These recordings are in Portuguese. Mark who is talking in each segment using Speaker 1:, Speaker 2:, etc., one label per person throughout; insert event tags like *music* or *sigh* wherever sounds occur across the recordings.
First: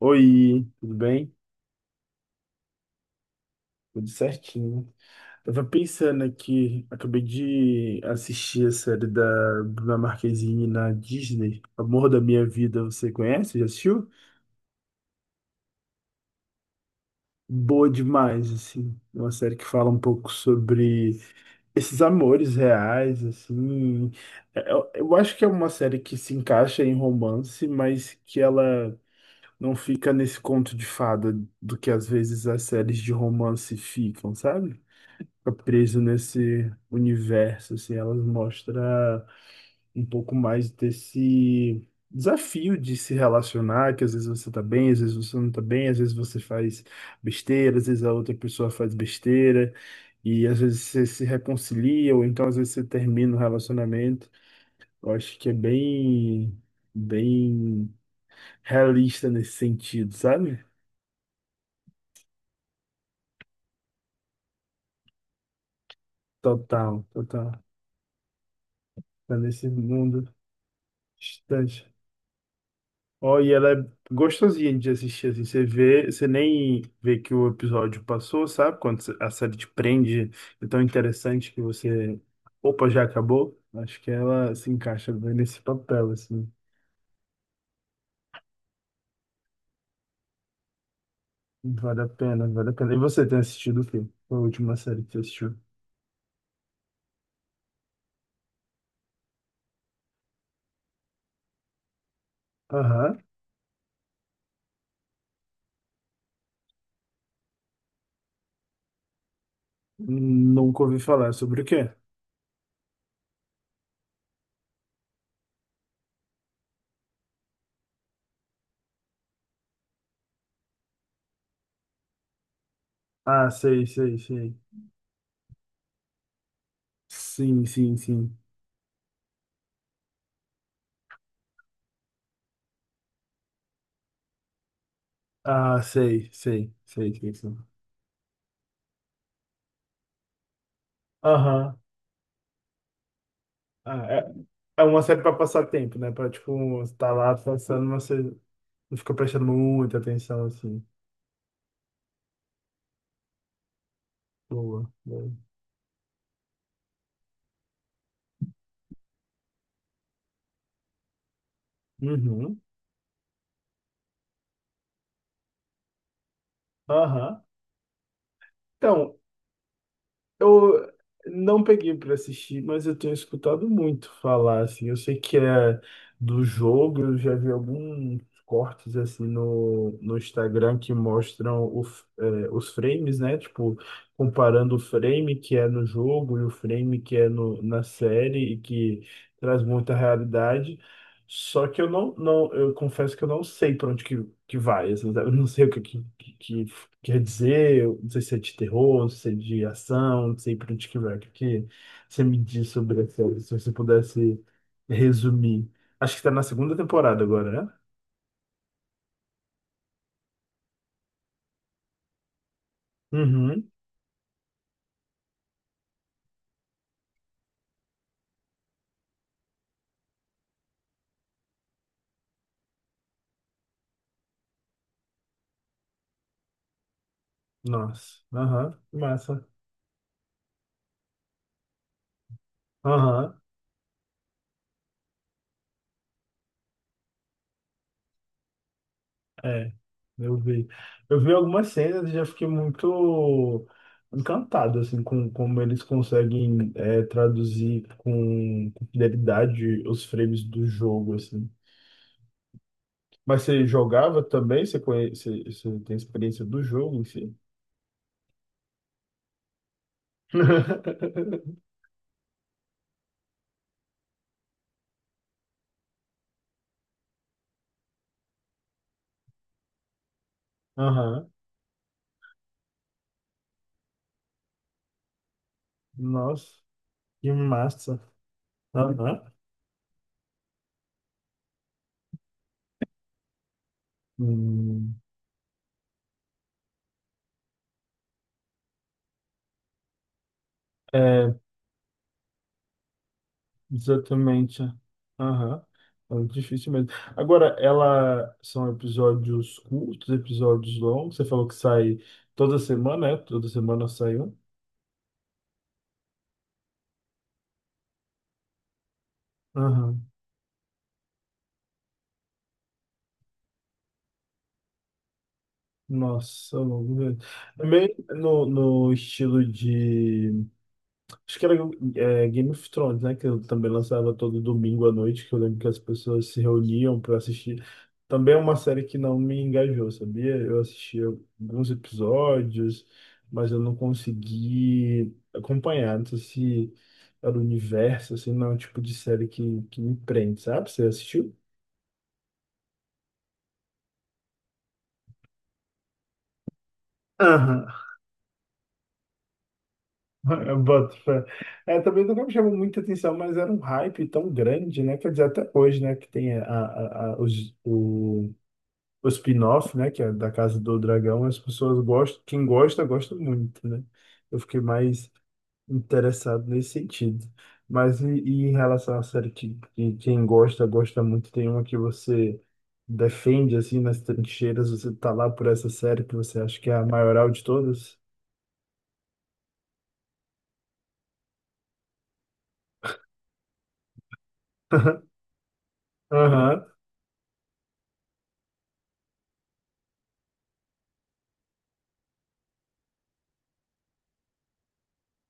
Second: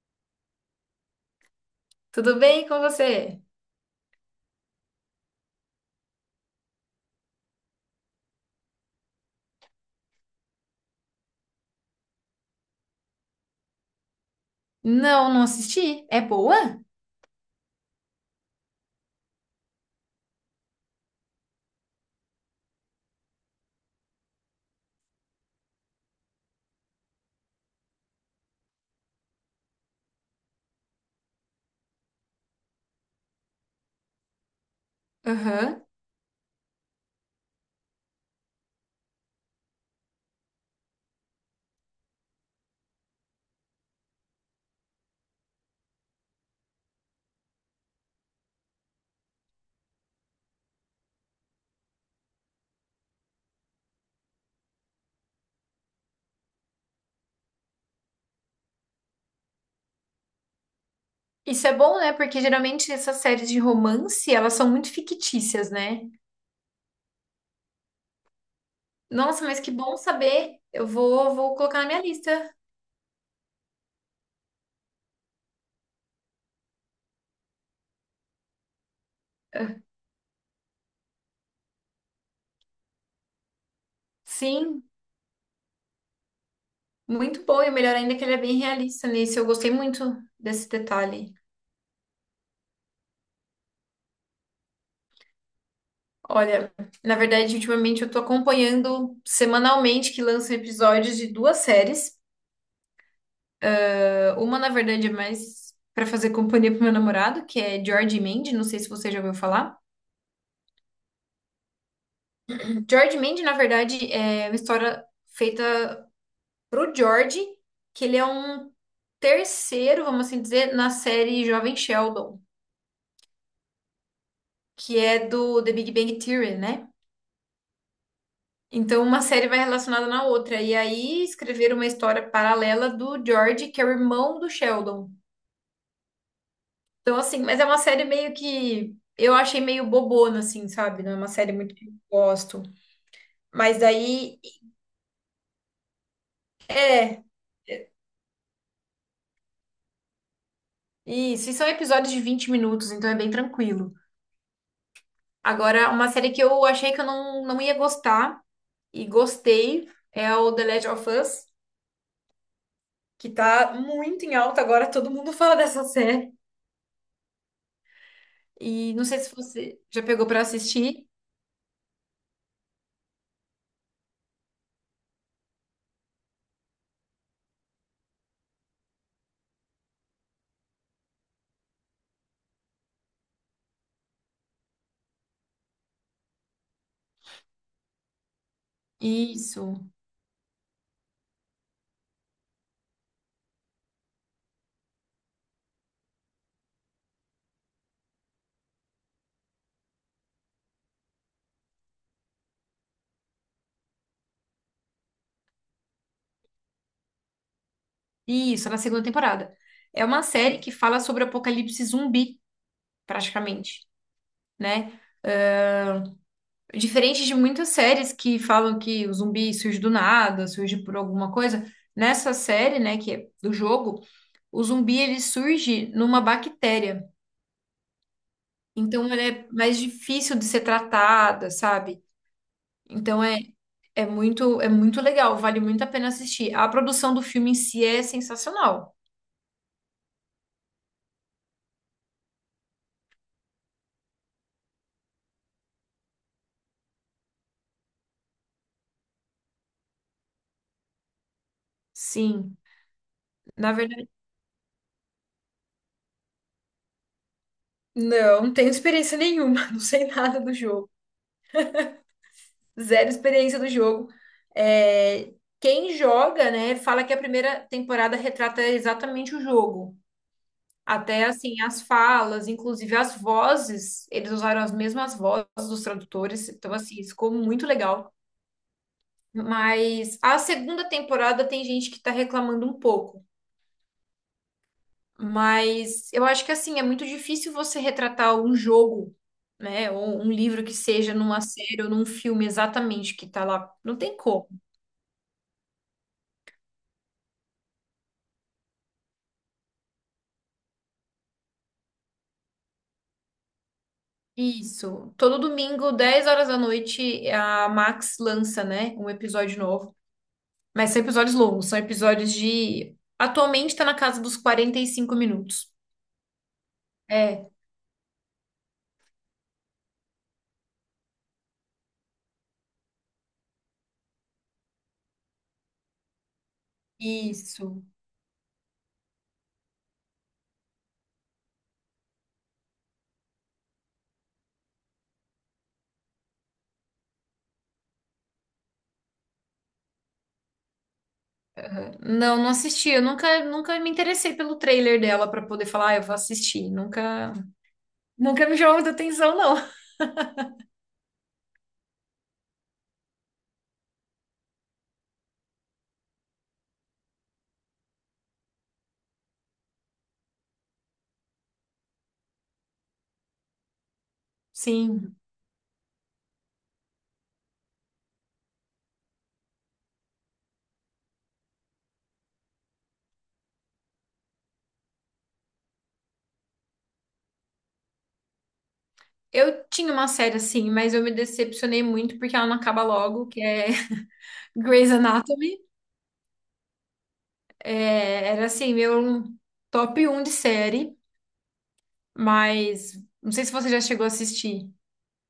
Speaker 1: Oi, tudo bem?
Speaker 2: Tudo bem com você?
Speaker 1: Tudo certinho. Tava pensando aqui, acabei de assistir a série da Bruna Marquezine na Disney, Amor da Minha Vida, você conhece? Já assistiu?
Speaker 2: Não, não assisti. É boa?
Speaker 1: Boa demais, assim. É uma série que fala um pouco sobre esses amores reais, assim. Eu acho que é uma série que se encaixa em romance, mas que ela não fica nesse conto de fada do que às vezes as séries de romance ficam, sabe? Fica
Speaker 2: Aham.
Speaker 1: preso nesse universo, assim, elas mostra um pouco mais desse desafio de se relacionar, que às vezes você tá bem, às vezes você não tá bem, às vezes você faz besteira, às vezes a outra pessoa faz besteira, e às vezes você se reconcilia, ou então às vezes você termina o relacionamento. Eu acho que é bem realista nesse sentido, sabe?
Speaker 2: Isso é bom, né? Porque geralmente essas séries de romance, elas são muito fictícias, né?
Speaker 1: Total, total. Tá
Speaker 2: Nossa, mas
Speaker 1: nesse
Speaker 2: que bom
Speaker 1: mundo
Speaker 2: saber. Eu vou colocar na
Speaker 1: distante.
Speaker 2: minha lista.
Speaker 1: Ó, e ela é gostosinha de assistir, assim, você vê, você nem vê que o episódio passou, sabe? Quando a série te prende, é tão interessante que você, opa, já acabou. Acho que ela se
Speaker 2: Sim,
Speaker 1: encaixa bem nesse papel, assim.
Speaker 2: muito bom. E o melhor ainda é que ele é bem realista nisso. Eu gostei muito desse detalhe.
Speaker 1: Vale a pena, vale a pena. E você tem assistido o quê? Qual a última série que você assistiu?
Speaker 2: Olha, na verdade, ultimamente eu tô acompanhando semanalmente que lançam episódios de duas séries.
Speaker 1: Aham.
Speaker 2: Ah, uma, na verdade, é mais pra fazer companhia pro meu namorado, que é George e Mandy. Não sei se você já ouviu falar.
Speaker 1: Nunca ouvi falar sobre o quê?
Speaker 2: George Mandy, na verdade, é uma história feita pro George, que ele é um terceiro, vamos assim dizer, na série Jovem Sheldon,
Speaker 1: Ah, sei, sei, sei.
Speaker 2: que é do The Big Bang Theory, né?
Speaker 1: Sim, sim, sim.
Speaker 2: Então, uma série vai relacionada na outra. E aí, escreveram uma história paralela do George, que é o irmão do Sheldon.
Speaker 1: Ah, sei, sei, sei,
Speaker 2: Então,
Speaker 1: sei,
Speaker 2: assim,
Speaker 1: sim.
Speaker 2: mas é uma série meio que... Eu achei meio bobona, assim, sabe? Não é uma série muito
Speaker 1: Aham.
Speaker 2: que eu gosto. Mas
Speaker 1: Ah, é-
Speaker 2: daí,
Speaker 1: É uma série pra passar tempo, né? Pra, tipo, você tá
Speaker 2: é...
Speaker 1: lá passando, mas você não fica prestando muita atenção, assim.
Speaker 2: Isso, e são episódios de 20 minutos, então é bem tranquilo.
Speaker 1: Boa, boa.
Speaker 2: Agora, uma série que eu achei que eu não ia gostar e gostei é o The Last of Us,
Speaker 1: Uhum.
Speaker 2: que tá muito em alta agora, todo mundo fala dessa série.
Speaker 1: Aham.
Speaker 2: E não
Speaker 1: Então,
Speaker 2: sei se você já pegou pra
Speaker 1: eu
Speaker 2: assistir.
Speaker 1: não peguei pra assistir, mas eu tenho escutado muito falar, assim. Eu sei que é do jogo, eu já vi alguns cortes, assim, no Instagram que mostram os frames, né? Tipo, comparando o frame que é no jogo e o frame que é no, na série e que traz
Speaker 2: Isso,
Speaker 1: muita realidade. Só que eu confesso que eu não sei para onde que vai, assim. Eu não sei o que quer dizer. Eu não sei se é de terror, não sei se é de ação, não sei para onde que vai. O que você me diz sobre essa, se você pudesse resumir. Acho que está na segunda temporada agora, né?
Speaker 2: isso, na segunda temporada. É uma série que fala sobre apocalipse zumbi,
Speaker 1: Uhum.
Speaker 2: praticamente, né? Diferente de muitas séries que falam que o zumbi surge do nada, surge por alguma coisa, nessa série, né, que é do jogo, o zumbi ele surge numa bactéria.
Speaker 1: Nossa. Aham.
Speaker 2: Então ela
Speaker 1: Massa.
Speaker 2: é mais difícil de ser tratada, sabe? Então é,
Speaker 1: Aham.
Speaker 2: é muito é muito legal, vale muito a pena assistir. A produção do filme em si é sensacional.
Speaker 1: É, eu vi. Eu vi algumas cenas e já fiquei muito encantado, assim, com como eles conseguem traduzir com fidelidade os frames do jogo, assim.
Speaker 2: Sim,
Speaker 1: Mas você
Speaker 2: na verdade.
Speaker 1: jogava também? Você conhece, você tem experiência do jogo em si?
Speaker 2: Não, não tenho experiência nenhuma, *laughs* não sei nada do jogo.
Speaker 1: *laughs*
Speaker 2: Zero experiência do jogo. É, quem joga, né, fala que a primeira temporada retrata exatamente o jogo. Até
Speaker 1: Aham.
Speaker 2: assim, as falas, inclusive as vozes, eles usaram as mesmas vozes dos
Speaker 1: Nossa,
Speaker 2: tradutores, então assim, isso
Speaker 1: que
Speaker 2: ficou muito
Speaker 1: massa.
Speaker 2: legal.
Speaker 1: Aham.
Speaker 2: Mas a segunda temporada tem gente que tá reclamando um pouco.
Speaker 1: Hum.
Speaker 2: Mas eu acho que assim, é muito difícil você retratar um jogo, né? Ou um livro que seja
Speaker 1: É,
Speaker 2: numa série ou num filme exatamente que tá lá. Não tem como.
Speaker 1: Exatamente. Aham. É difícil mesmo. Agora, ela são episódios curtos, episódios longos. Você falou que sai toda semana, é? Toda semana sai um.
Speaker 2: Isso. Todo domingo, 10 horas da noite, a Max lança, né? Um episódio novo.
Speaker 1: Aham.
Speaker 2: Mas são episódios longos, são episódios de. Atualmente tá na casa dos 45 minutos.
Speaker 1: Nossa, longo mesmo.
Speaker 2: É,
Speaker 1: Também no estilo de Acho que era é, Game of Thrones, né? Que eu também lançava todo domingo à noite, que eu lembro que as pessoas se reuniam para assistir.
Speaker 2: isso.
Speaker 1: Também é uma série que não me engajou, sabia? Eu assistia alguns episódios, mas eu não consegui acompanhar. Não sei se era o universo, assim, não é o tipo de série que me prende, sabe? Você assistiu?
Speaker 2: Não, não assisti. Eu nunca, nunca me interessei pelo trailer dela pra poder falar, ah, eu vou assistir. Nunca,
Speaker 1: Aham. *laughs*
Speaker 2: nunca me chamou muita atenção, não.
Speaker 1: Eu boto fé. É, também nunca me chamou muita atenção, mas era um hype tão grande, né? Quer dizer, até hoje, né? Que tem a, os, o spin-off, né, que é da Casa do Dragão, as pessoas gostam, quem gosta, gosta muito, né? Eu fiquei mais
Speaker 2: Sim.
Speaker 1: interessado nesse sentido. Mas e em relação à série que quem gosta, gosta muito, tem uma que você defende, assim, nas trincheiras, você tá lá por essa série que você acha que é a maioral de todas?
Speaker 2: Eu tinha uma série assim, mas eu me decepcionei muito porque ela não acaba logo, que é *laughs* Grey's
Speaker 1: *laughs*
Speaker 2: Anatomy.
Speaker 1: Aham.
Speaker 2: É, era assim, meu top um de série, mas não sei se você já chegou a assistir.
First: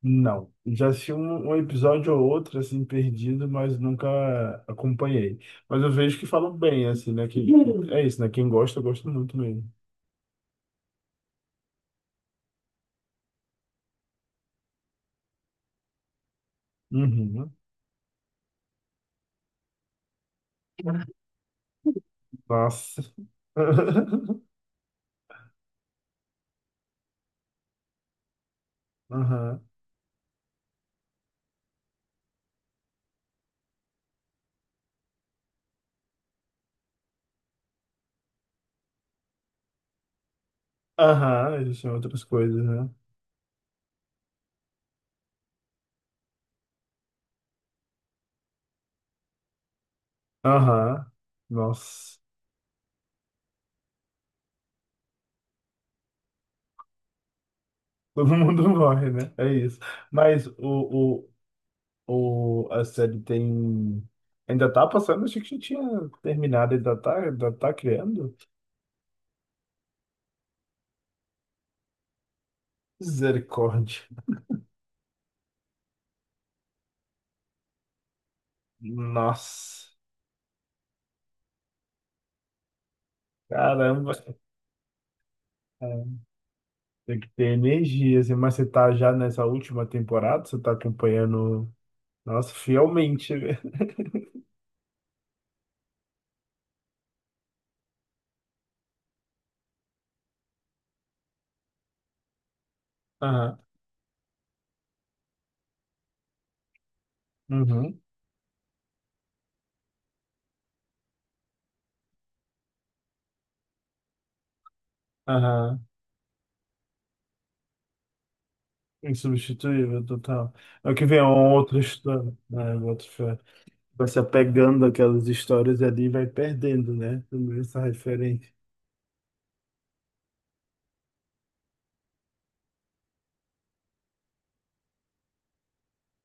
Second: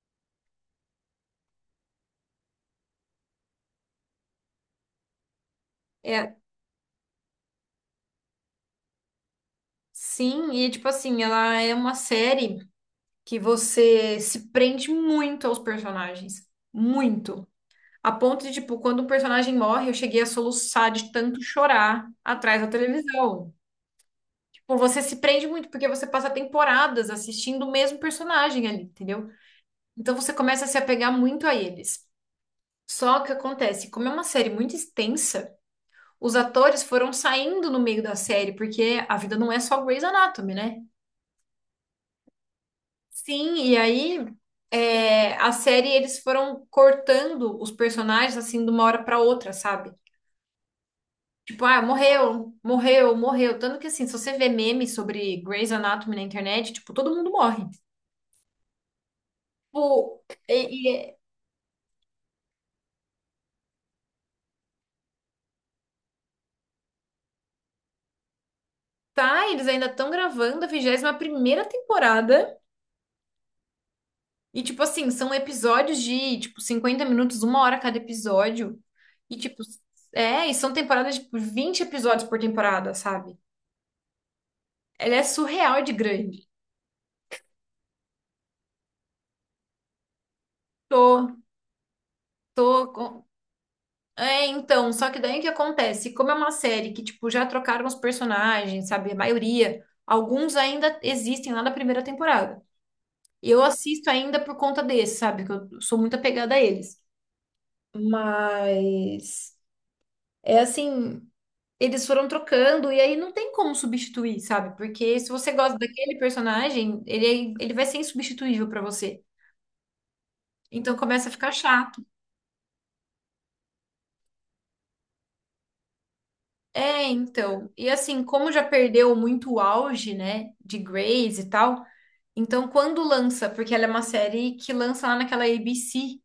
Speaker 1: Não, já assisti um episódio ou outro, assim, perdido, mas nunca acompanhei. Mas eu vejo que
Speaker 2: É,
Speaker 1: falam bem, assim, né? Que, é isso, né? Quem gosta, gosta muito mesmo.
Speaker 2: sim, e tipo assim, ela é uma série que você se prende muito aos personagens. Muito.
Speaker 1: Uhum.
Speaker 2: A ponto de, tipo, quando um personagem morre, eu cheguei a soluçar de tanto chorar atrás da
Speaker 1: Nossa.
Speaker 2: televisão.
Speaker 1: *laughs*
Speaker 2: Tipo, você se prende muito, porque você passa temporadas assistindo o mesmo personagem ali, entendeu?
Speaker 1: Aham.
Speaker 2: Então você começa a se apegar muito a eles. Só que acontece, como é uma série muito extensa, os atores foram saindo no meio da série, porque a vida não é só Grey's Anatomy, né?
Speaker 1: Aham, existem outras coisas, né?
Speaker 2: Sim, e aí a série eles foram cortando os personagens assim de uma hora pra outra, sabe?
Speaker 1: Aham.
Speaker 2: Tipo, ah,
Speaker 1: Nossa.
Speaker 2: morreu, morreu, morreu. Tanto que assim, se você vê memes sobre Grey's Anatomy na internet, tipo, todo mundo morre.
Speaker 1: Todo mundo *laughs* morre, né? É isso.
Speaker 2: Tipo,
Speaker 1: Mas
Speaker 2: e, e é-
Speaker 1: a série tem. Ainda tá passando? Achei que já tinha terminado. Ainda tá criando?
Speaker 2: tá, eles ainda estão gravando a 21ª temporada.
Speaker 1: Misericórdia.
Speaker 2: E, tipo assim, são episódios de, tipo, 50 minutos, uma hora cada episódio. E, tipo,
Speaker 1: Nossa.
Speaker 2: e são temporadas de tipo, 20 episódios por temporada, sabe?
Speaker 1: Caramba.
Speaker 2: Ela é surreal de
Speaker 1: É,
Speaker 2: grande.
Speaker 1: tem que ter energia, assim. Mas você tá já nessa última temporada? Você tá
Speaker 2: Tô,
Speaker 1: acompanhando. Nossa,
Speaker 2: tô,
Speaker 1: fielmente, né?
Speaker 2: É, então, só que daí o que acontece? Como é uma série que, tipo, já trocaram os personagens, sabe? A maioria, alguns ainda existem lá da primeira temporada.
Speaker 1: *laughs* Aham.
Speaker 2: Eu assisto ainda por conta desse, sabe? Que eu sou muito apegada a eles.
Speaker 1: Uhum.
Speaker 2: Mas é assim, eles foram trocando e aí não tem como substituir, sabe? Porque se você gosta
Speaker 1: Aham.
Speaker 2: daquele personagem, ele vai ser insubstituível pra você.
Speaker 1: Insubstituível, total. É o
Speaker 2: Então
Speaker 1: que vem é
Speaker 2: começa a
Speaker 1: uma
Speaker 2: ficar
Speaker 1: outra
Speaker 2: chato.
Speaker 1: história, né? Outra fé. Vai se apegando àquelas histórias ali e vai perdendo,
Speaker 2: É,
Speaker 1: né? Também
Speaker 2: então.
Speaker 1: essa
Speaker 2: E assim,
Speaker 1: referência.
Speaker 2: como já perdeu muito o auge, né, de Grace e tal, então, quando lança, porque ela é uma série que lança lá naquela ABC,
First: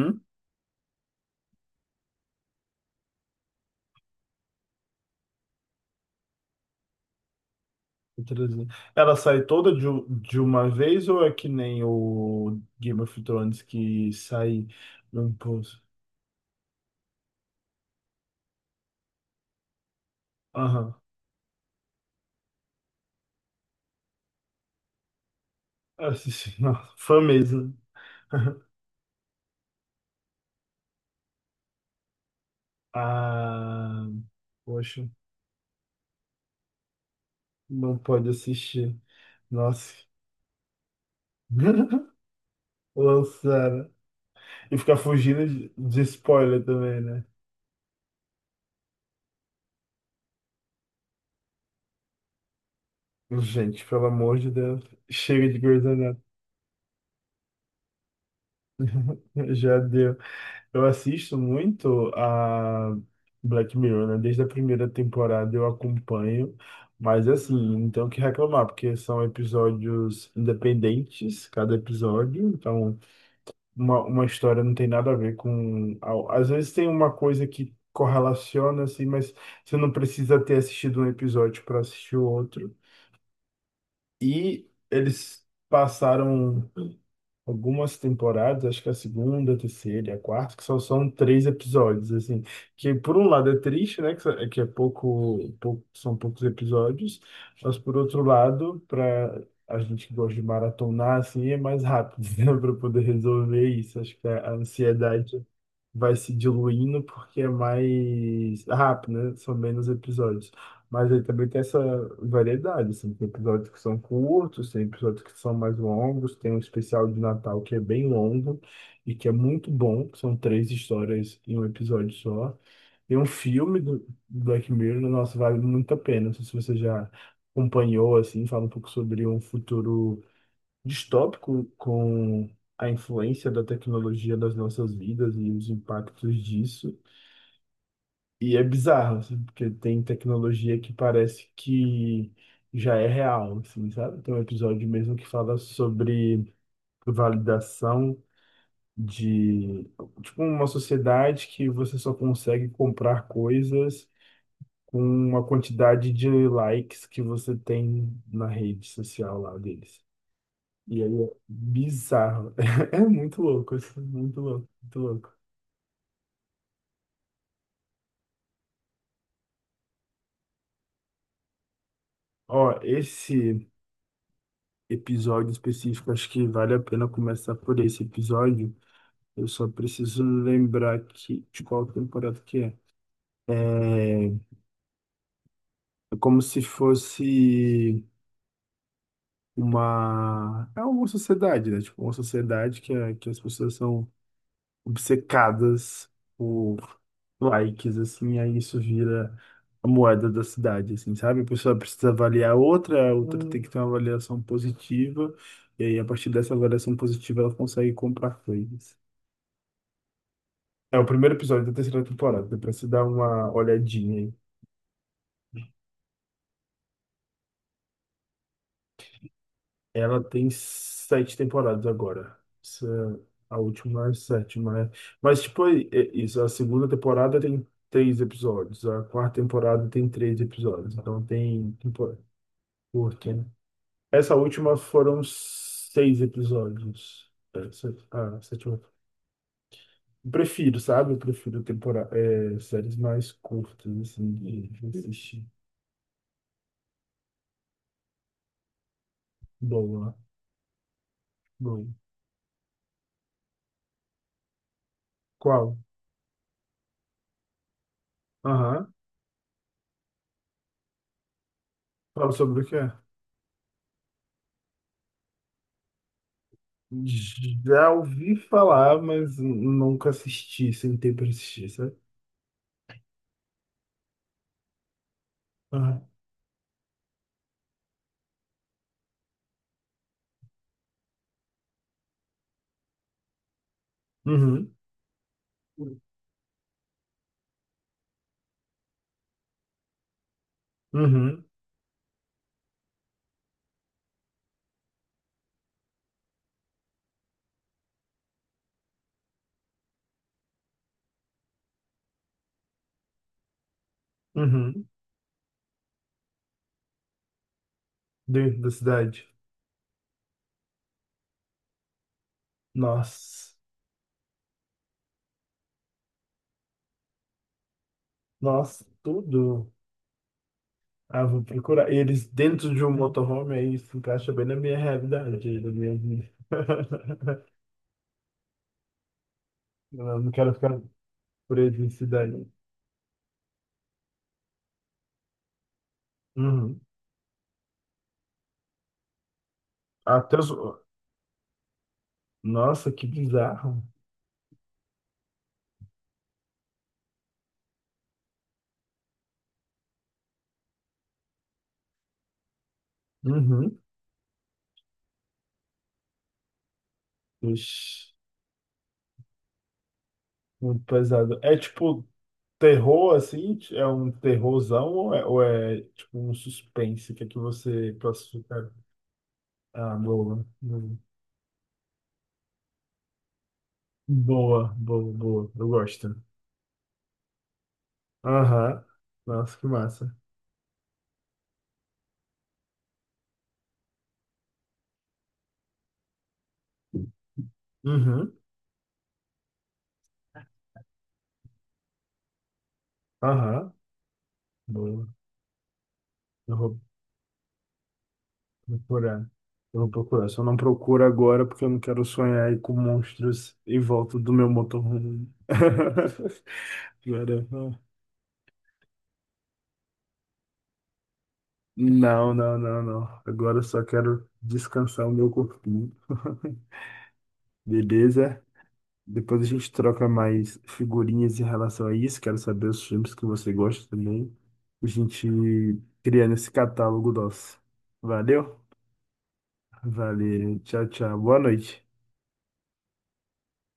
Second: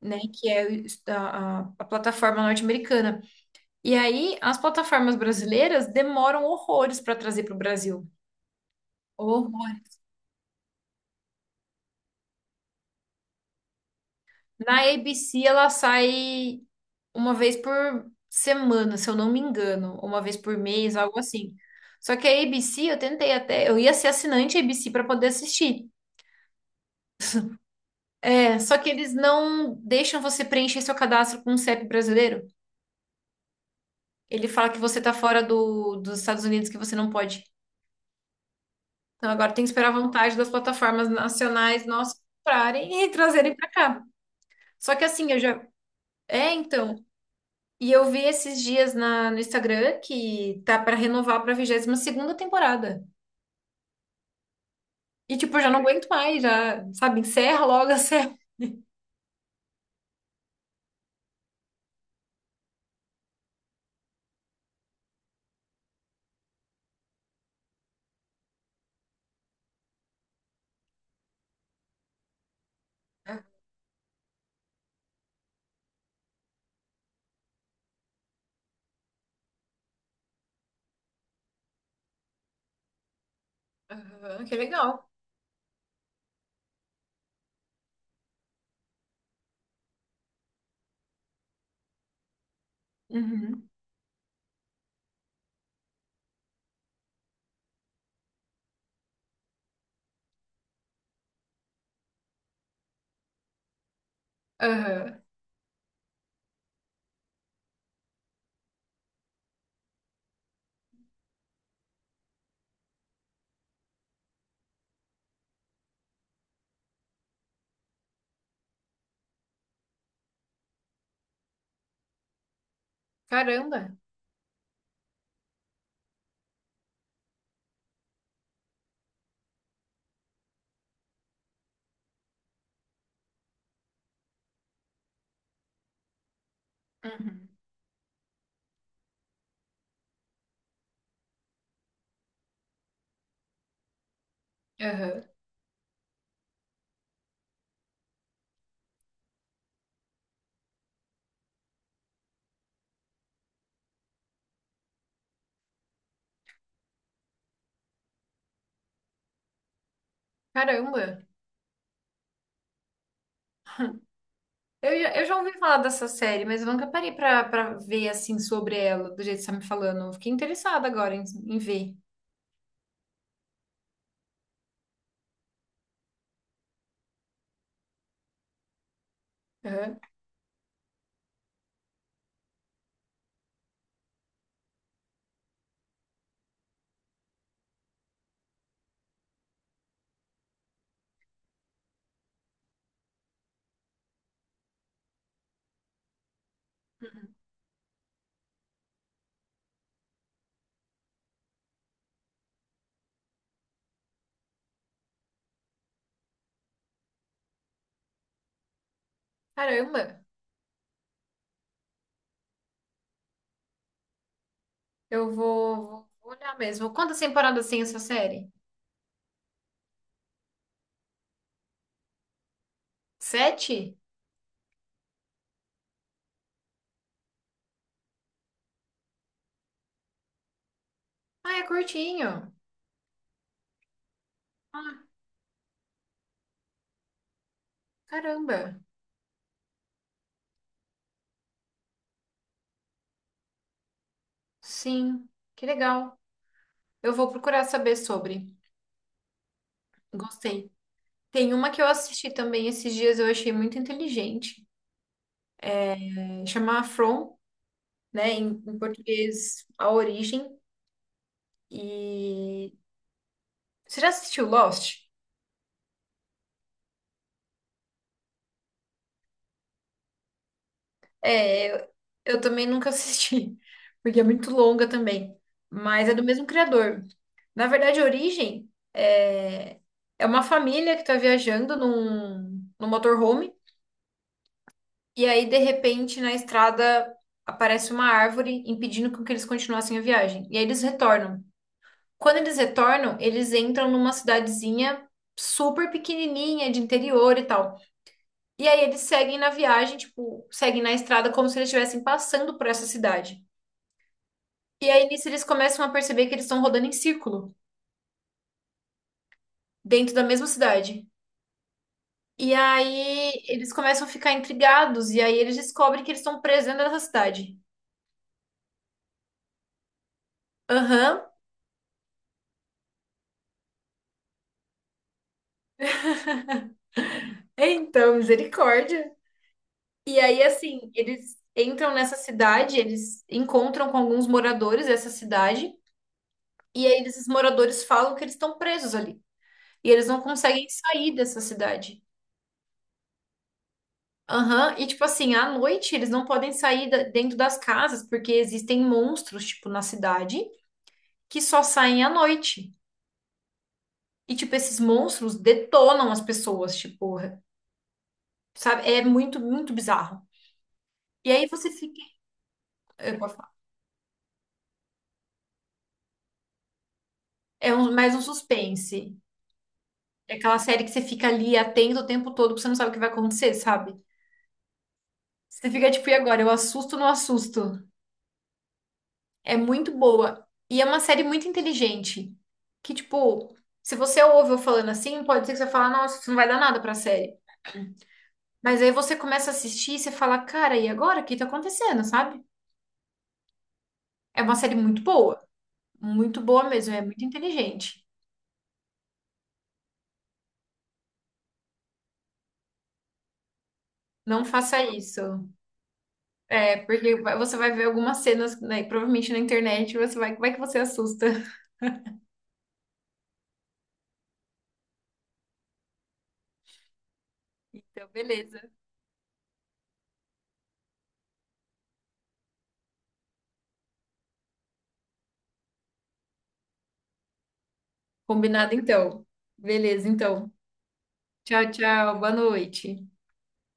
Speaker 2: né, que é a plataforma norte-americana. E aí, as plataformas brasileiras demoram horrores para trazer para o Brasil.
Speaker 1: Outras- Ela sai toda
Speaker 2: Horror.
Speaker 1: de uma vez ou é que nem o Game of Thrones que sai
Speaker 2: Na
Speaker 1: num
Speaker 2: ABC, ela
Speaker 1: pouso?
Speaker 2: sai uma vez por semana, se eu não me engano, ou uma vez por
Speaker 1: Aham.
Speaker 2: mês, algo assim. Só que a ABC, eu tentei até, eu ia ser assinante ABC para poder assistir.
Speaker 1: Essa sim, *laughs* nossa, fã mesmo.
Speaker 2: É,
Speaker 1: *laughs*
Speaker 2: só que eles não deixam você preencher seu cadastro com o CEP brasileiro.
Speaker 1: Ah,
Speaker 2: Ele fala que você
Speaker 1: poxa,
Speaker 2: tá fora dos Estados Unidos, que você não pode.
Speaker 1: não pode assistir.
Speaker 2: Então agora tem que esperar
Speaker 1: Nossa.
Speaker 2: a vontade das plataformas nacionais
Speaker 1: *laughs*
Speaker 2: nós comprarem e *laughs* trazerem pra
Speaker 1: Lançaram.
Speaker 2: cá.
Speaker 1: E
Speaker 2: Só
Speaker 1: ficar
Speaker 2: que assim, eu
Speaker 1: fugindo
Speaker 2: já.
Speaker 1: de
Speaker 2: É,
Speaker 1: spoiler
Speaker 2: então.
Speaker 1: também, né?
Speaker 2: E eu vi esses dias no Instagram que tá pra renovar pra 22ª temporada.
Speaker 1: Gente, pelo amor de Deus,
Speaker 2: E
Speaker 1: chega
Speaker 2: tipo,
Speaker 1: de
Speaker 2: eu já não
Speaker 1: Grey's
Speaker 2: aguento
Speaker 1: Anatomy.
Speaker 2: mais, já, sabe, encerra logo a *laughs* série.
Speaker 1: *laughs* Já deu. Eu assisto muito a Black Mirror, né? Desde a primeira temporada eu acompanho, mas assim, não tenho o que reclamar, porque são episódios independentes, cada episódio, então
Speaker 2: Ah,
Speaker 1: uma história não tem nada a ver com. Às vezes tem uma coisa que correlaciona, assim, mas você não precisa ter assistido um episódio para assistir o outro.
Speaker 2: aham, que
Speaker 1: E
Speaker 2: legal.
Speaker 1: eles passaram algumas temporadas, acho que a segunda, a terceira e a quarta, que só são três episódios, assim. Que por um lado é
Speaker 2: Uhum.
Speaker 1: triste, né? Que é pouco, são poucos episódios, mas por outro lado, para a gente que gosta de maratonar, assim, é mais rápido, *laughs* né? Para poder resolver isso. Acho que a
Speaker 2: Aham.
Speaker 1: ansiedade vai se diluindo porque é mais rápido, né? São menos episódios. Mas aí também tem essa variedade, assim, tem episódios que são curtos, tem episódios que são mais longos, tem um especial de Natal que é bem longo e que é muito bom, que são três histórias em um episódio só. Tem um filme
Speaker 2: Caramba.
Speaker 1: do Black Mirror, nossa, vale muito a pena. Não sei se você já acompanhou, assim, fala um pouco sobre um futuro distópico com a influência da tecnologia nas nossas vidas e os impactos disso.
Speaker 2: Uhum.
Speaker 1: E é bizarro, assim, porque tem tecnologia que parece que já é real, assim, sabe? Tem um episódio mesmo que
Speaker 2: Aham.
Speaker 1: fala sobre validação de, tipo, uma sociedade que você só consegue comprar coisas com uma quantidade de likes que você tem na rede social lá deles. E aí
Speaker 2: Caramba.
Speaker 1: é bizarro. *laughs* É muito louco, isso, é muito louco, muito
Speaker 2: Eu
Speaker 1: louco.
Speaker 2: já ouvi falar dessa série, mas eu nunca parei pra ver assim sobre ela, do jeito que você tá me falando. Eu fiquei interessada agora em ver.
Speaker 1: Ó, esse episódio específico, acho que vale a pena começar por esse episódio. Eu só
Speaker 2: Aham.
Speaker 1: preciso lembrar de qual temporada que é. É, é como se fosse uma. É uma sociedade, né? Tipo, uma sociedade que as pessoas são obcecadas por likes, assim, aí isso vira a moeda da cidade, assim, sabe? A pessoa precisa avaliar outra, a outra tem que ter uma avaliação positiva, e aí a partir dessa avaliação positiva ela consegue comprar coisas.
Speaker 2: Caramba,
Speaker 1: É o primeiro episódio da terceira temporada, depois você dar uma olhadinha aí.
Speaker 2: eu vou olhar mesmo. Quantas temporadas tem essa série?
Speaker 1: Ela tem sete temporadas agora. Essa, é a
Speaker 2: 7?
Speaker 1: última é a sétima, né? Mas, tipo, é isso. A segunda temporada tem três episódios. A quarta temporada tem três episódios. Então,
Speaker 2: Ah, é
Speaker 1: tem temporada
Speaker 2: curtinho.
Speaker 1: curta, né? Essa última
Speaker 2: Ah,
Speaker 1: foram seis episódios. Essa, a
Speaker 2: caramba.
Speaker 1: sétima. Eu Prefiro, sabe? Eu prefiro séries mais curtas, assim, de
Speaker 2: Sim,
Speaker 1: assistir.
Speaker 2: que legal. Eu vou procurar saber sobre.
Speaker 1: Boa,
Speaker 2: Gostei. Tem uma que
Speaker 1: boa.
Speaker 2: eu assisti também esses dias, eu achei muito inteligente.
Speaker 1: Qual?
Speaker 2: É, chama From, né? Em
Speaker 1: Aham.
Speaker 2: português, A Origem.
Speaker 1: Fala sobre o
Speaker 2: E
Speaker 1: que é.
Speaker 2: você já assistiu Lost?
Speaker 1: Já ouvi falar, mas nunca assisti, sentei para assistir,
Speaker 2: É, eu,
Speaker 1: sabe?
Speaker 2: eu também nunca assisti, *laughs* porque é muito longa também.
Speaker 1: Aham.
Speaker 2: Mas é do mesmo criador. Na verdade, a origem é uma família que está viajando num motorhome,
Speaker 1: Uhum.
Speaker 2: e aí, de repente, na estrada aparece uma árvore impedindo com que eles continuassem a viagem. E aí eles retornam.
Speaker 1: Uhum.
Speaker 2: Quando eles retornam, eles entram numa cidadezinha super pequenininha de interior e tal. E aí eles seguem na viagem, tipo, seguem na estrada como se eles estivessem passando por essa cidade.
Speaker 1: Uhum.
Speaker 2: E aí nisso eles começam a perceber que eles estão rodando em círculo,
Speaker 1: Dentro da cidade.
Speaker 2: dentro da mesma cidade. E aí
Speaker 1: Nossa.
Speaker 2: eles começam a ficar intrigados, e aí eles descobrem que eles estão presos dentro dessa cidade.
Speaker 1: Nossa, tudo.
Speaker 2: Aham,
Speaker 1: Ah, vou procurar. Eles dentro de um motorhome, aí se encaixa bem na minha realidade, na minha vida. *laughs*
Speaker 2: então, misericórdia. E
Speaker 1: Eu não
Speaker 2: aí,
Speaker 1: quero ficar
Speaker 2: assim, eles
Speaker 1: preso em
Speaker 2: entram nessa
Speaker 1: cidade.
Speaker 2: cidade, eles encontram com alguns moradores dessa cidade,
Speaker 1: Uhum.
Speaker 2: e aí esses moradores falam que eles estão presos ali. E eles não
Speaker 1: Até os...
Speaker 2: conseguem sair dessa cidade.
Speaker 1: Nossa, que bizarro.
Speaker 2: Aham, e tipo assim, à noite eles não podem sair dentro das casas, porque existem monstros, tipo, na cidade, que só saem à noite.
Speaker 1: Uhum.
Speaker 2: E, tipo, esses monstros detonam as pessoas, tipo,
Speaker 1: Ixi,
Speaker 2: sabe? É muito, muito bizarro.
Speaker 1: muito
Speaker 2: E
Speaker 1: pesado.
Speaker 2: aí
Speaker 1: É
Speaker 2: você fica.
Speaker 1: tipo terror,
Speaker 2: Eu posso falar.
Speaker 1: assim, é um terrorzão ou é, tipo um suspense? O que é que
Speaker 2: É um-
Speaker 1: você
Speaker 2: mais um
Speaker 1: classifica?
Speaker 2: suspense.
Speaker 1: Ah,
Speaker 2: É
Speaker 1: boa.
Speaker 2: aquela série que você fica ali atento o tempo todo, porque você não sabe o que vai acontecer, sabe?
Speaker 1: Boa. Eu
Speaker 2: Você fica tipo,
Speaker 1: gosto.
Speaker 2: e agora? Eu assusto ou não assusto?
Speaker 1: Aham. Nossa,
Speaker 2: É
Speaker 1: que
Speaker 2: muito
Speaker 1: massa.
Speaker 2: boa. E é uma série muito inteligente. Que, tipo, se você ouve eu falando assim, pode ser que você fale, nossa, isso não vai dar nada pra série.
Speaker 1: Uhum.
Speaker 2: Mas aí você começa a assistir e você fala, cara, e agora? O que tá acontecendo, sabe?
Speaker 1: Aham.
Speaker 2: É uma série muito
Speaker 1: Boa.
Speaker 2: boa. Muito
Speaker 1: Eu
Speaker 2: boa
Speaker 1: vou
Speaker 2: mesmo. É muito inteligente.
Speaker 1: procurar. Eu vou procurar. Só não procuro agora porque eu não quero sonhar aí com monstros em volta do
Speaker 2: Não
Speaker 1: meu
Speaker 2: faça
Speaker 1: motorhome.
Speaker 2: isso.
Speaker 1: *laughs*
Speaker 2: É porque
Speaker 1: Agora,
Speaker 2: você vai
Speaker 1: não,
Speaker 2: ver algumas cenas, né, provavelmente na internet, você vai, como é que você assusta? *laughs*
Speaker 1: não, não, não. não. Agora eu só quero descansar o meu corpinho. *laughs*
Speaker 2: Então,
Speaker 1: Beleza?
Speaker 2: beleza.
Speaker 1: Depois a gente troca mais figurinhas em relação a isso. Quero saber os filmes que você gosta também. A gente criando esse catálogo nosso. Valeu?
Speaker 2: Combinado, então. Beleza, então.
Speaker 1: Valeu. Tchau, tchau. Boa
Speaker 2: Tchau,
Speaker 1: noite.
Speaker 2: tchau. Boa noite.